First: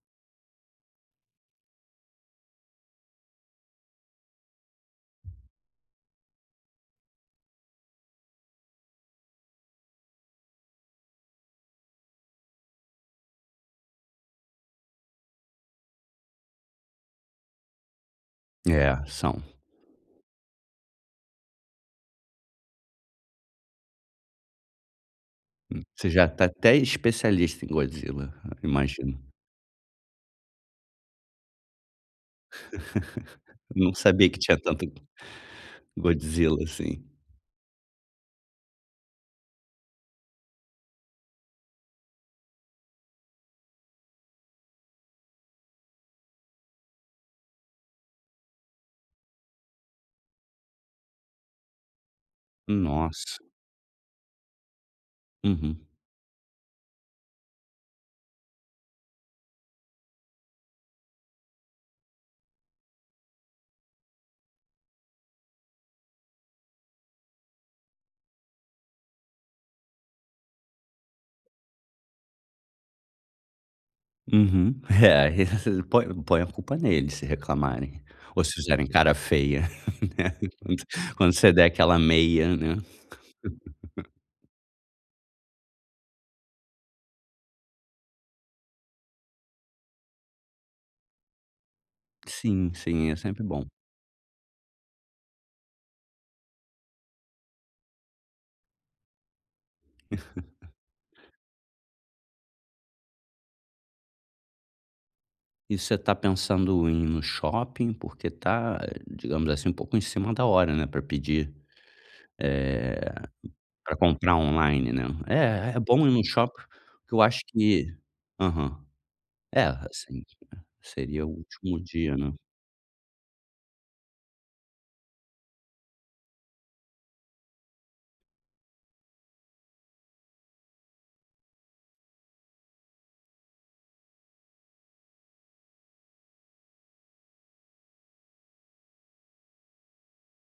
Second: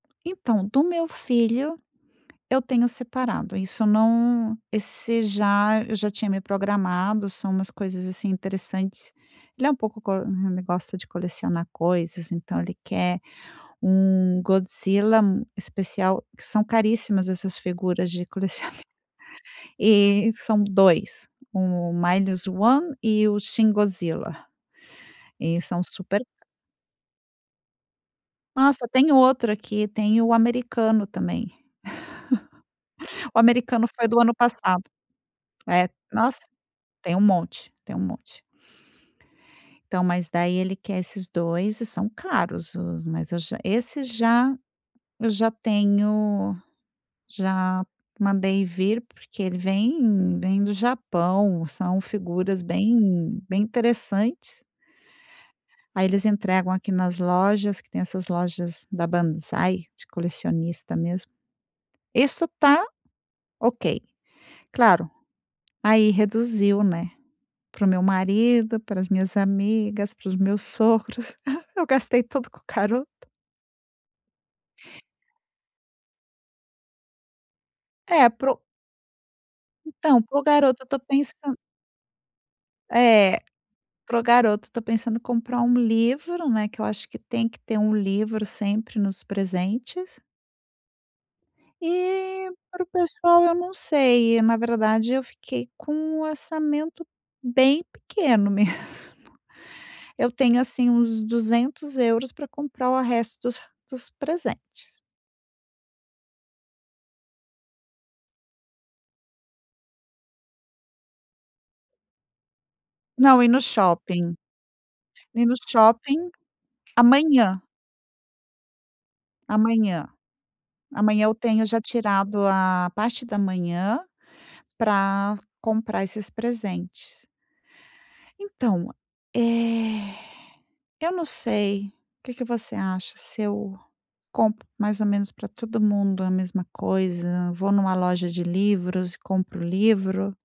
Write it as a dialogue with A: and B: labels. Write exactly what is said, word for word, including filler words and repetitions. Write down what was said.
A: Então do meu filho eu tenho separado, isso não esse já eu já tinha me programado. São umas coisas assim interessantes. Ele é um pouco ele gosta de colecionar coisas, então, ele quer um Godzilla especial que são caríssimas, essas figuras de colecionáveis
B: É, são.
A: e são Dois: "O Minus one" e o "Shingozila" e
B: Hum,
A: são
B: você
A: super
B: já
A: ca
B: está até especialista em Godzilla,
A: Nossa! Tem
B: imagino.
A: outro aqui tem o americano também, o americano
B: Não
A: foi do
B: sabia
A: ano
B: que tinha
A: passado.
B: tanto
A: É, nossa,
B: Godzilla assim.
A: tem um monte tem um monte. Então, mas, daí, ele quer esses Dois e são caros os mas eu já esse já eu já tenho, já mandei, vir porque ele vem vem do Japão são figuras
B: Nossa!
A: bem bem interessantes.
B: Uhum.
A: Aí, eles entregam aqui nas lojas que tem essas lojas da Bansai de colecionista mesmo. Isso tá ok, claro, aí, reduziu, né, para o meu marido, pras minhas amigas, para os meus sogros. Eu gastei tudo com o garoto.
B: Uhum. É, aí, põe põe a culpa nele se reclamarem
A: É,
B: ou
A: para
B: se
A: o
B: fizerem cara feia,
A: então
B: né,
A: para o garoto eu estou
B: quando você
A: pensando
B: der aquela meia, né.
A: É, para o garoto eu estou pensando comprar um livro, né, que eu acho que tem que ter um livro sempre nos presentes. E,
B: Sim,
A: para o
B: sim, é sempre
A: pessoal eu
B: bom.
A: não sei, na verdade eu fiquei com o orçamento bem pequeno mesmo. Eu tenho assim uns Duzentos euros pra comprar o resto dos dos presentes.
B: E você está pensando em ir no shopping? Porque tá, digamos assim, um pouco em cima da hora, né, pra pedir, eh,
A: Não, ir no
B: pra
A: shopping
B: comprar online, né.
A: ir no
B: É, é bom ir num
A: shopping
B: shopping porque eu acho
A: amanhã.
B: que aham. É,
A: Amanhã.
B: assim,
A: Amanhã
B: seria o
A: eu tenho
B: último
A: já
B: dia, né.
A: tirado a parte da manhã pra comprar esses presentes. Então, eh, eu não sei o que que você acha? Se eu compro, mais ou menos, pra todo mundo a mesma coisa, vou numa loja de livros e compro livro?